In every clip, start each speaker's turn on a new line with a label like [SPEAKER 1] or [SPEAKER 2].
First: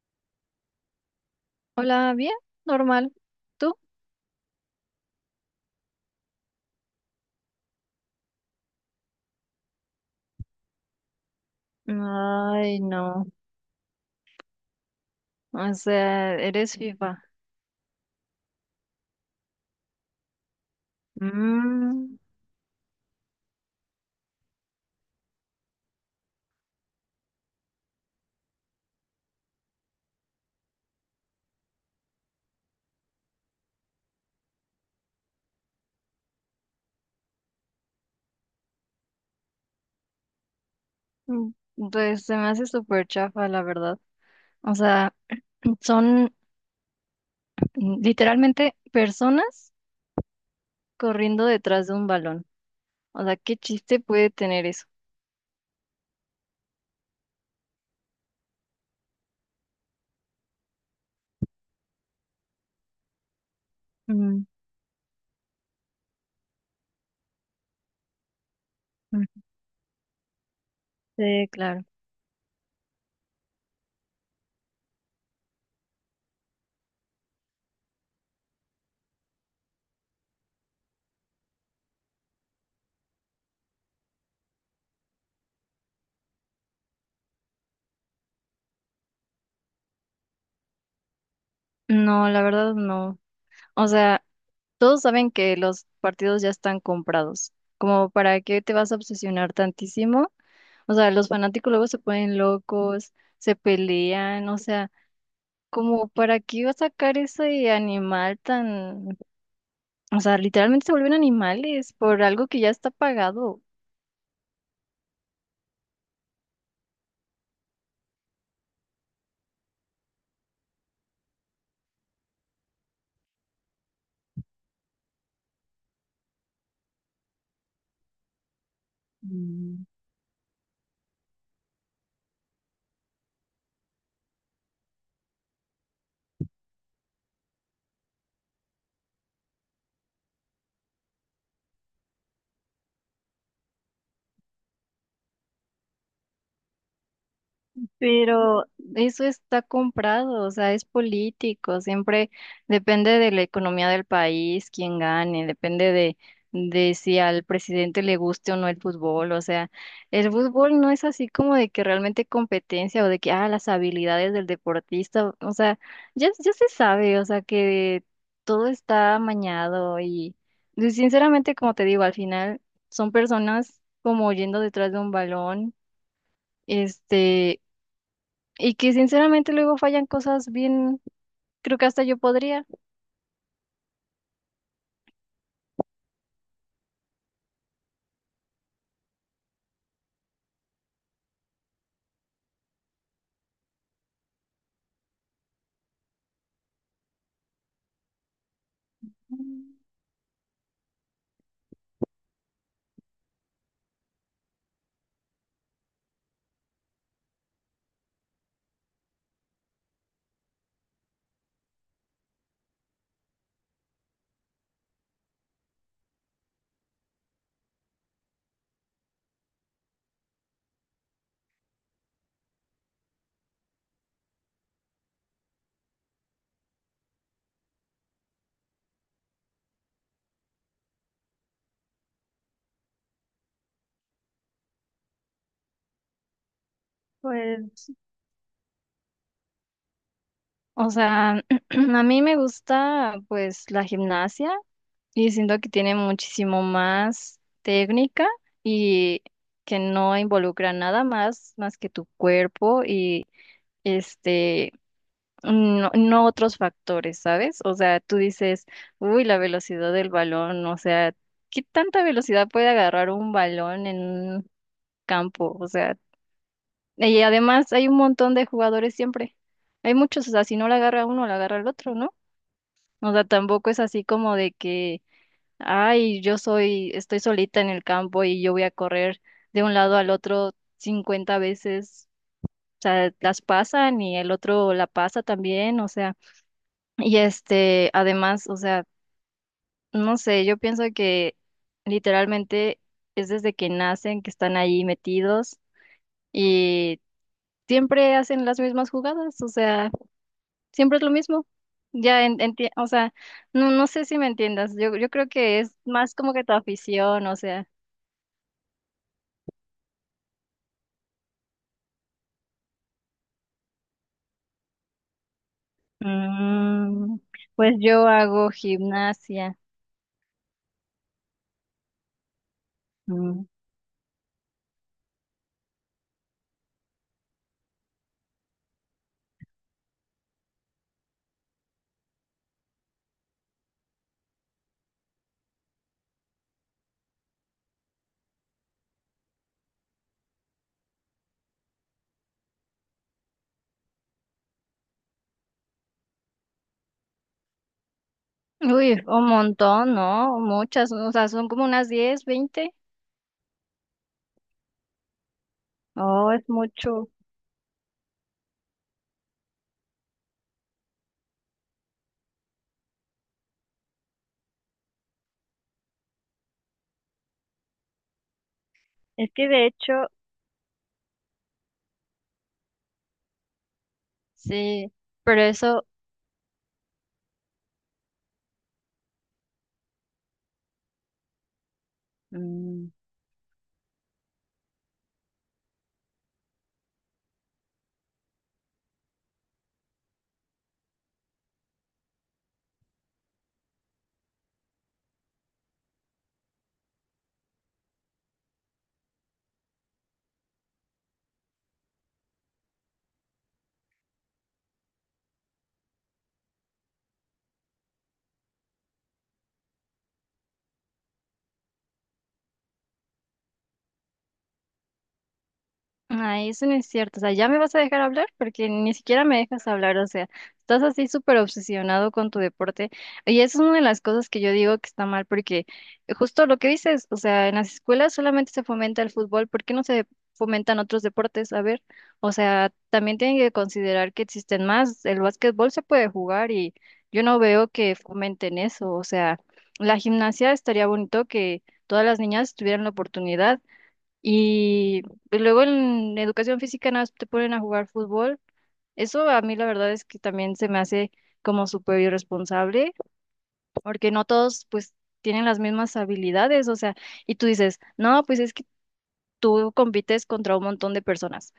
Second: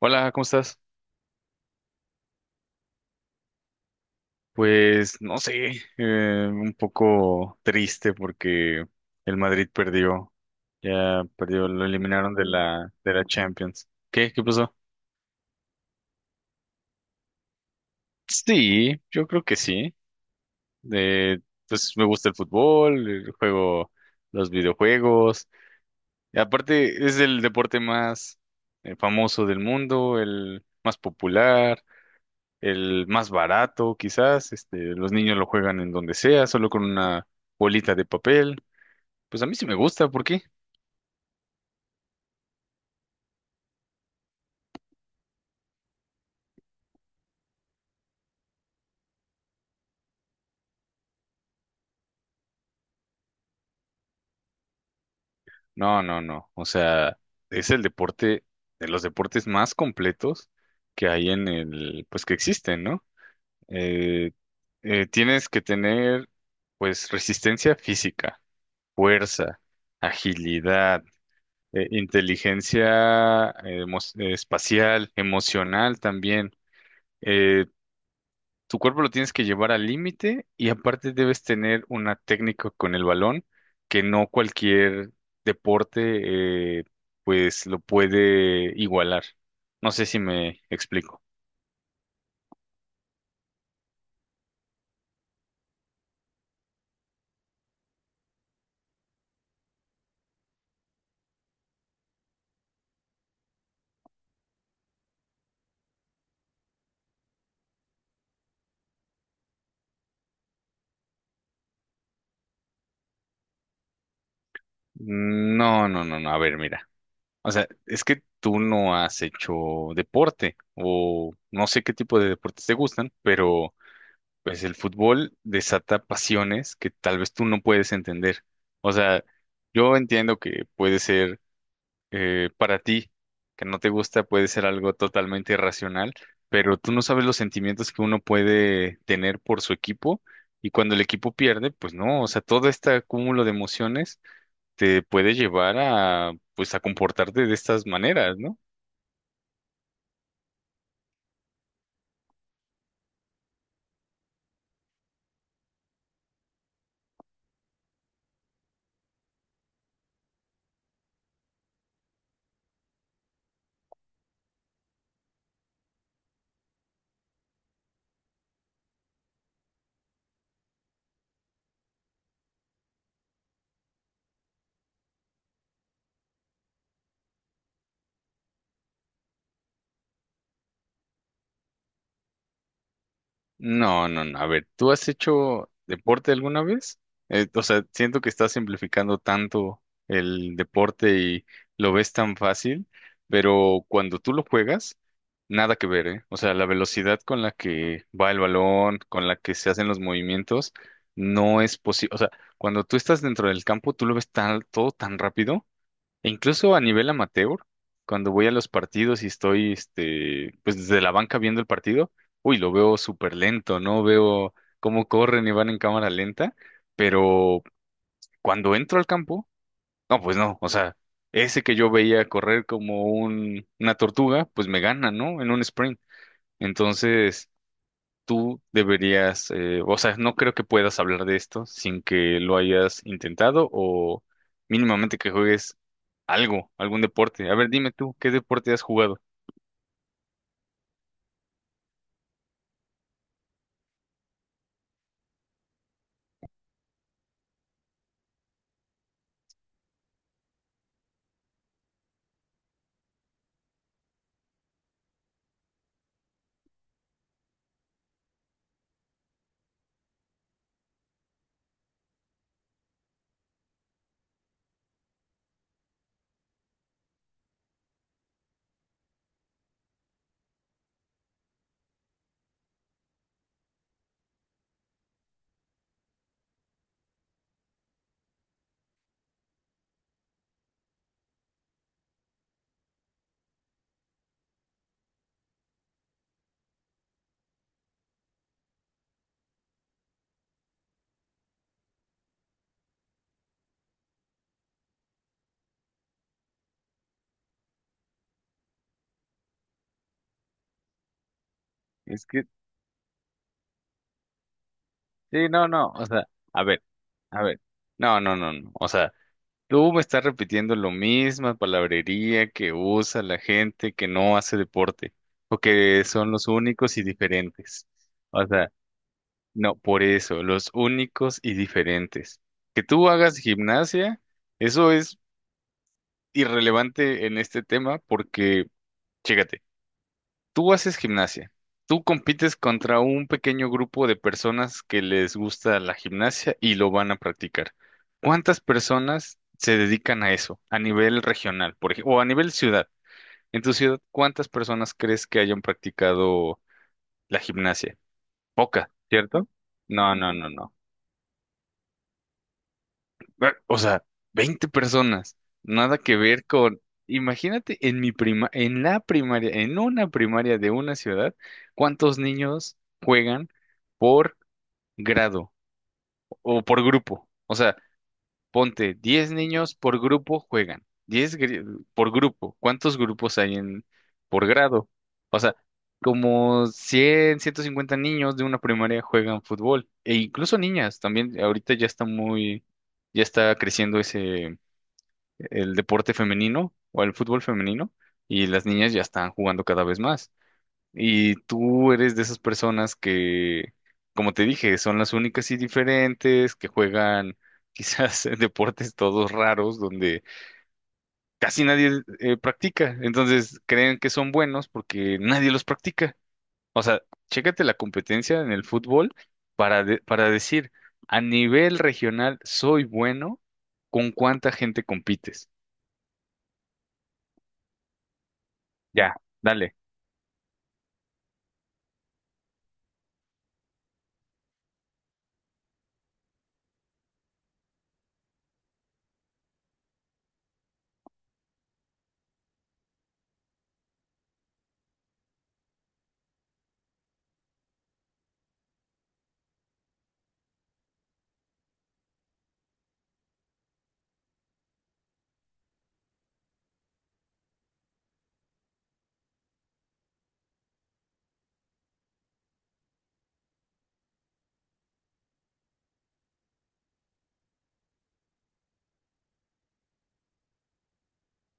[SPEAKER 1] Hola, ¿cómo estás?
[SPEAKER 2] Hola, bien, normal. ¿Tú?
[SPEAKER 1] Pues no sé, un poco triste porque el Madrid perdió, ya perdió, lo eliminaron de
[SPEAKER 2] Ay,
[SPEAKER 1] la
[SPEAKER 2] no.
[SPEAKER 1] Champions. ¿Qué? ¿Qué pasó?
[SPEAKER 2] O sea, eres FIFA.
[SPEAKER 1] Sí, yo creo que sí. De, pues me
[SPEAKER 2] Mm,
[SPEAKER 1] gusta el fútbol, el juego, los videojuegos. Y aparte es el deporte más famoso del mundo, el más popular, el más barato, quizás. Este, los niños lo juegan en donde sea, solo con una bolita de papel. Pues a mí sí me gusta, ¿por qué?
[SPEAKER 2] mm, pues se me hace súper chafa, la verdad. O sea, son literalmente personas corriendo detrás de un balón. O sea, ¿qué chiste puede tener eso?
[SPEAKER 1] No, no, no. O sea, es el deporte, de los deportes más completos que hay en pues que existen, ¿no? Eh,
[SPEAKER 2] Mm,
[SPEAKER 1] tienes que tener, pues, resistencia física,
[SPEAKER 2] mm.
[SPEAKER 1] fuerza, agilidad,
[SPEAKER 2] Sí, claro.
[SPEAKER 1] inteligencia espacial, emocional también. eh, Tu cuerpo lo tienes que llevar al límite y aparte debes tener una técnica con el balón que no cualquier deporte pues lo puede igualar. No sé si me explico.
[SPEAKER 2] No, la verdad no. O sea, todos saben que los partidos ya están comprados. Como para qué te vas a obsesionar tantísimo. O sea, los fanáticos luego se ponen locos, se pelean, o sea, como para qué iba a sacar ese animal tan, o sea, literalmente se vuelven animales por algo que ya está pagado.
[SPEAKER 1] No, no, no, no. A ver, mira. O sea, es que tú no has hecho deporte o no sé qué tipo de deportes te gustan, pero pues el fútbol desata pasiones que tal vez tú no puedes entender. O sea, yo entiendo que puede ser para ti, que no te gusta, puede ser algo totalmente irracional, pero tú no sabes los sentimientos que uno puede tener por su equipo y cuando el equipo pierde, pues no, o sea, todo este acúmulo de emociones te puede llevar a, pues, a comportarte de estas maneras, ¿no?
[SPEAKER 2] Pero eso está comprado, o sea, es político, siempre depende de la economía del país, quién gane, depende de si al presidente le guste o no el fútbol, o sea, el fútbol no es así como de que realmente competencia o de que, ah, las habilidades del deportista, o sea, ya, ya se sabe, o sea, que todo está amañado y sinceramente, como te digo, al final son personas como yendo detrás de un balón. Este, y que sinceramente luego fallan cosas bien, creo que hasta yo podría.
[SPEAKER 1] No, no, no. A ver, ¿tú has hecho deporte alguna vez? O sea, siento que estás simplificando tanto el deporte y lo ves tan fácil, pero cuando tú lo juegas, nada que ver, ¿eh? O sea, la velocidad con la que va el balón, con la que se
[SPEAKER 2] Mm,
[SPEAKER 1] hacen los movimientos, no es posible. O sea, cuando tú estás dentro del campo, tú lo ves tan, todo tan rápido e incluso a nivel amateur, cuando voy a los partidos y estoy, este, pues desde la banca viendo el partido, uy, lo veo súper lento, ¿no? Veo cómo corren y van en cámara lenta, pero cuando entro al campo, no, pues no, o sea, ese que yo veía correr como una tortuga, pues me gana, ¿no? En un sprint. Entonces, tú deberías, o sea, no creo que puedas hablar de esto sin que lo hayas intentado o mínimamente que juegues algo, algún deporte. A ver,
[SPEAKER 2] Pues,
[SPEAKER 1] dime tú, ¿qué deporte has jugado?
[SPEAKER 2] o sea, a mí me gusta pues la gimnasia y siento que tiene muchísimo más técnica y que no involucra nada más que tu cuerpo y este no, no otros factores, ¿sabes? O sea, tú dices, uy, la velocidad del balón, o sea, ¿qué tanta velocidad puede agarrar un balón en campo? O sea, y además hay un montón de jugadores siempre. Hay muchos, o sea, si no la agarra uno, la agarra el otro, ¿no? O sea, tampoco es así como de que, ay, yo soy, estoy solita en el campo y yo voy a correr de un lado al otro 50 veces. O sea, las pasan y el otro la pasa también, o sea, y este, además, o sea, no sé, yo pienso que literalmente es desde que nacen que están ahí metidos. Y siempre hacen las mismas jugadas, o sea, siempre es lo mismo. Ya,
[SPEAKER 1] Es que,
[SPEAKER 2] o sea, no, no sé si me entiendas, yo creo
[SPEAKER 1] sí,
[SPEAKER 2] que
[SPEAKER 1] no,
[SPEAKER 2] es
[SPEAKER 1] no, o
[SPEAKER 2] más
[SPEAKER 1] sea,
[SPEAKER 2] como que tu
[SPEAKER 1] a ver,
[SPEAKER 2] afición, o
[SPEAKER 1] a ver,
[SPEAKER 2] sea,
[SPEAKER 1] no, no, no, no, o sea, tú me estás repitiendo lo misma palabrería que usa la gente que no hace deporte o que son los únicos y
[SPEAKER 2] mm, pues
[SPEAKER 1] diferentes.
[SPEAKER 2] yo
[SPEAKER 1] O
[SPEAKER 2] hago
[SPEAKER 1] sea,
[SPEAKER 2] gimnasia.
[SPEAKER 1] no, por eso, los únicos y diferentes. Que tú hagas
[SPEAKER 2] mm,
[SPEAKER 1] gimnasia, eso es irrelevante en este tema porque, chécate, tú haces gimnasia, tú compites contra un pequeño grupo de personas que les gusta la gimnasia y lo van a practicar. ¿Cuántas personas se dedican a eso a nivel regional, por ejemplo, o a nivel ciudad? En tu ciudad, ¿cuántas personas crees que hayan practicado la gimnasia? Poca,
[SPEAKER 2] Uy, un
[SPEAKER 1] ¿cierto?
[SPEAKER 2] montón,
[SPEAKER 1] No, no,
[SPEAKER 2] ¿no?
[SPEAKER 1] no, no.
[SPEAKER 2] Muchas, o sea, son como unas 10 20.
[SPEAKER 1] O sea, 20 personas, nada que
[SPEAKER 2] Oh,
[SPEAKER 1] ver
[SPEAKER 2] es
[SPEAKER 1] con,
[SPEAKER 2] mucho.
[SPEAKER 1] imagínate en mi prima, en la primaria, en una primaria de una ciudad, ¿cuántos niños juegan por grado o por grupo? O sea, ponte 10
[SPEAKER 2] Es que de
[SPEAKER 1] niños por
[SPEAKER 2] hecho,
[SPEAKER 1] grupo juegan, por grupo, ¿cuántos grupos hay en por grado?
[SPEAKER 2] sí,
[SPEAKER 1] O
[SPEAKER 2] pero
[SPEAKER 1] sea,
[SPEAKER 2] eso.
[SPEAKER 1] como 100, 150 niños de una primaria juegan fútbol, e incluso niñas también, ahorita ya está muy,
[SPEAKER 2] mm,
[SPEAKER 1] ya está creciendo ese el deporte femenino o el fútbol femenino y las niñas ya están jugando cada vez más. Y tú eres de esas personas que, como te dije, son las únicas y diferentes, que juegan quizás deportes todos raros donde casi nadie practica. Entonces creen que son buenos porque nadie los practica. O sea, chécate la competencia en el fútbol para, para decir, a nivel regional soy bueno, ¿con cuánta gente compites?
[SPEAKER 2] Ay, eso no es cierto. O sea, ¿ya me vas a dejar hablar? Porque ni
[SPEAKER 1] Ya,
[SPEAKER 2] siquiera me dejas
[SPEAKER 1] dale.
[SPEAKER 2] hablar. O sea, estás así súper obsesionado con tu deporte. Y eso es una de las cosas que yo digo que está mal, porque justo lo que dices, o sea, en las escuelas solamente se fomenta el fútbol. ¿Por qué no se fomentan otros deportes? A ver, o sea, también tienen que considerar que existen más. El básquetbol se puede jugar y yo no veo que fomenten eso. O sea, la gimnasia estaría bonito que todas las niñas tuvieran la oportunidad. Y luego en educación física nada más te ponen a jugar fútbol. Eso a mí la verdad es que también se me hace como súper irresponsable, porque no todos pues tienen las mismas habilidades, o sea, y tú dices, no, pues es que tú compites contra un montón de personas,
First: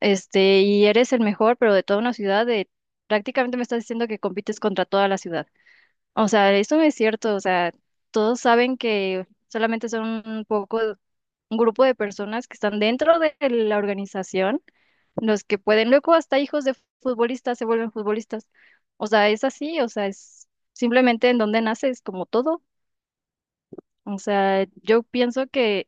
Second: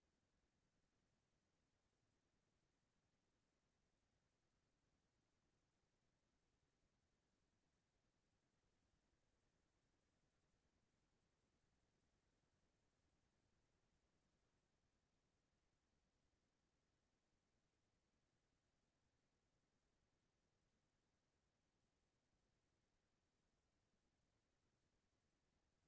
[SPEAKER 2] este, y eres el mejor, pero de toda una ciudad, prácticamente me estás diciendo que compites contra toda la ciudad. O sea, eso no es cierto. O sea, todos saben que solamente son un poco, un grupo de personas que están dentro de la organización, los que pueden, luego hasta hijos de futbolistas se vuelven futbolistas. O sea, es así, o sea, es simplemente en donde naces, como todo. O sea, yo pienso que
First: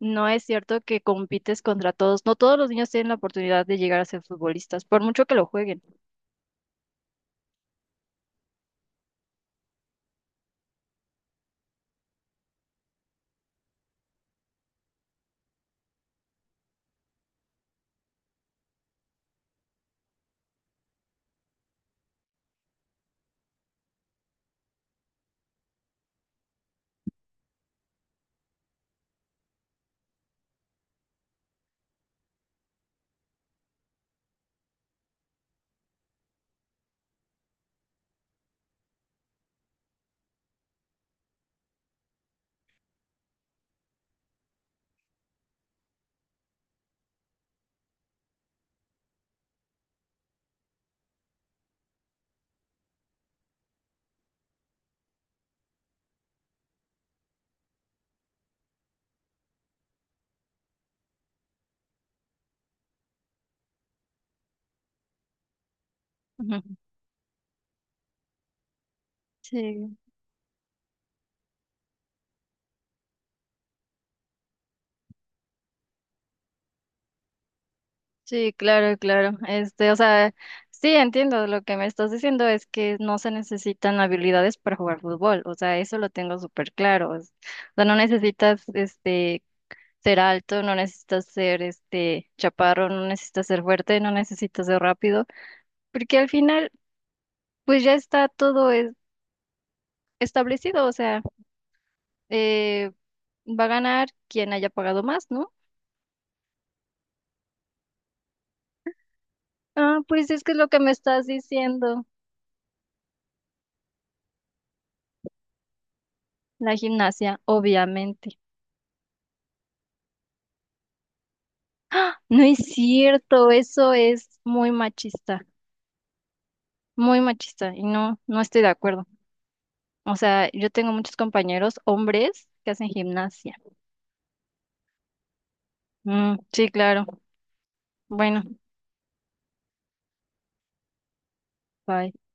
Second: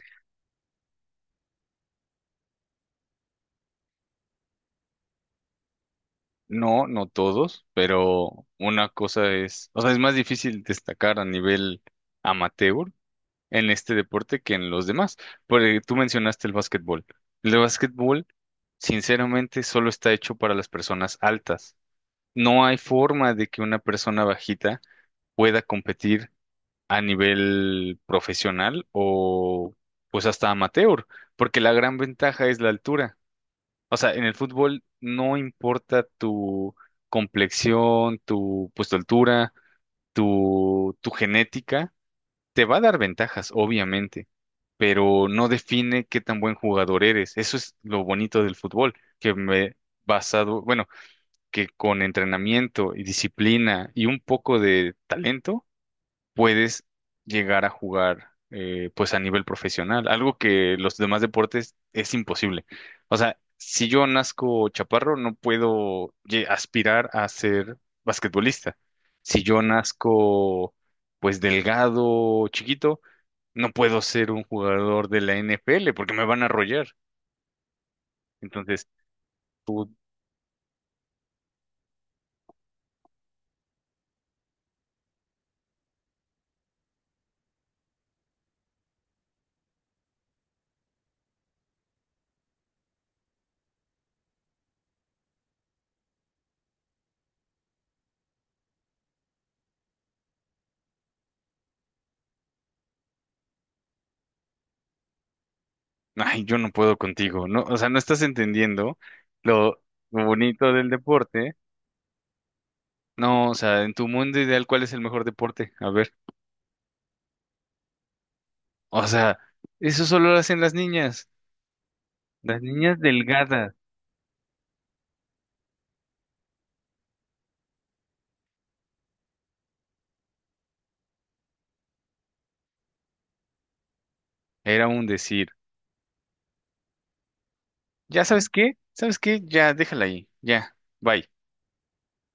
[SPEAKER 2] no es cierto que compites contra todos. No todos los niños tienen la oportunidad de llegar a ser futbolistas, por mucho que lo jueguen.
[SPEAKER 1] No, no todos, pero una cosa es, o sea, es más difícil destacar a nivel amateur en este deporte que en los demás. Porque tú mencionaste el básquetbol. El básquetbol, sinceramente, solo está hecho para las personas altas. No hay forma de que una persona bajita pueda competir a nivel profesional o pues hasta amateur, porque la gran ventaja es la altura. O sea, en el fútbol no importa tu complexión, pues, tu altura, tu genética, te va a dar ventajas, obviamente, pero no define qué tan buen jugador eres. Eso es lo bonito del fútbol, que me basado, bueno, que con entrenamiento y disciplina y un poco de talento puedes llegar a jugar pues a nivel profesional, algo que los demás deportes es imposible. O sea, si yo nazco chaparro, no puedo
[SPEAKER 2] Ujú.
[SPEAKER 1] aspirar a ser basquetbolista. Si yo
[SPEAKER 2] Sí.
[SPEAKER 1] nazco pues delgado, chiquito, no puedo ser un jugador de la NFL porque me van a arrollar.
[SPEAKER 2] Sí,
[SPEAKER 1] Entonces
[SPEAKER 2] claro, claro.
[SPEAKER 1] tú,
[SPEAKER 2] Este, o sea, sí, entiendo. Lo que me estás diciendo es que no se necesitan habilidades para jugar fútbol. O sea, eso lo tengo súper claro. O sea, no necesitas, este, ser alto, no necesitas ser, este, chaparro, no necesitas ser fuerte, no necesitas ser rápido, porque al final, pues ya está todo establecido. O sea, eh, va a ganar quien haya pagado más, ¿no?
[SPEAKER 1] ay, yo no puedo contigo, ¿no? O sea, no estás entendiendo lo
[SPEAKER 2] Ah, pues es que es lo
[SPEAKER 1] bonito
[SPEAKER 2] que
[SPEAKER 1] del
[SPEAKER 2] me estás
[SPEAKER 1] deporte.
[SPEAKER 2] diciendo.
[SPEAKER 1] No, o sea, en tu mundo ideal, ¿cuál es el mejor deporte? A ver,
[SPEAKER 2] La gimnasia, obviamente.
[SPEAKER 1] o sea, eso solo lo hacen
[SPEAKER 2] ¡Ah! No es
[SPEAKER 1] las niñas
[SPEAKER 2] cierto,
[SPEAKER 1] delgadas,
[SPEAKER 2] eso es muy machista y no, no estoy de acuerdo. O sea, yo tengo muchos compañeros hombres que hacen gimnasia.
[SPEAKER 1] era un decir.
[SPEAKER 2] Mm, sí, claro.
[SPEAKER 1] ¿Ya
[SPEAKER 2] Bueno,
[SPEAKER 1] sabes qué? ¿Sabes qué? Ya, déjala ahí, ya, bye.
[SPEAKER 2] bye.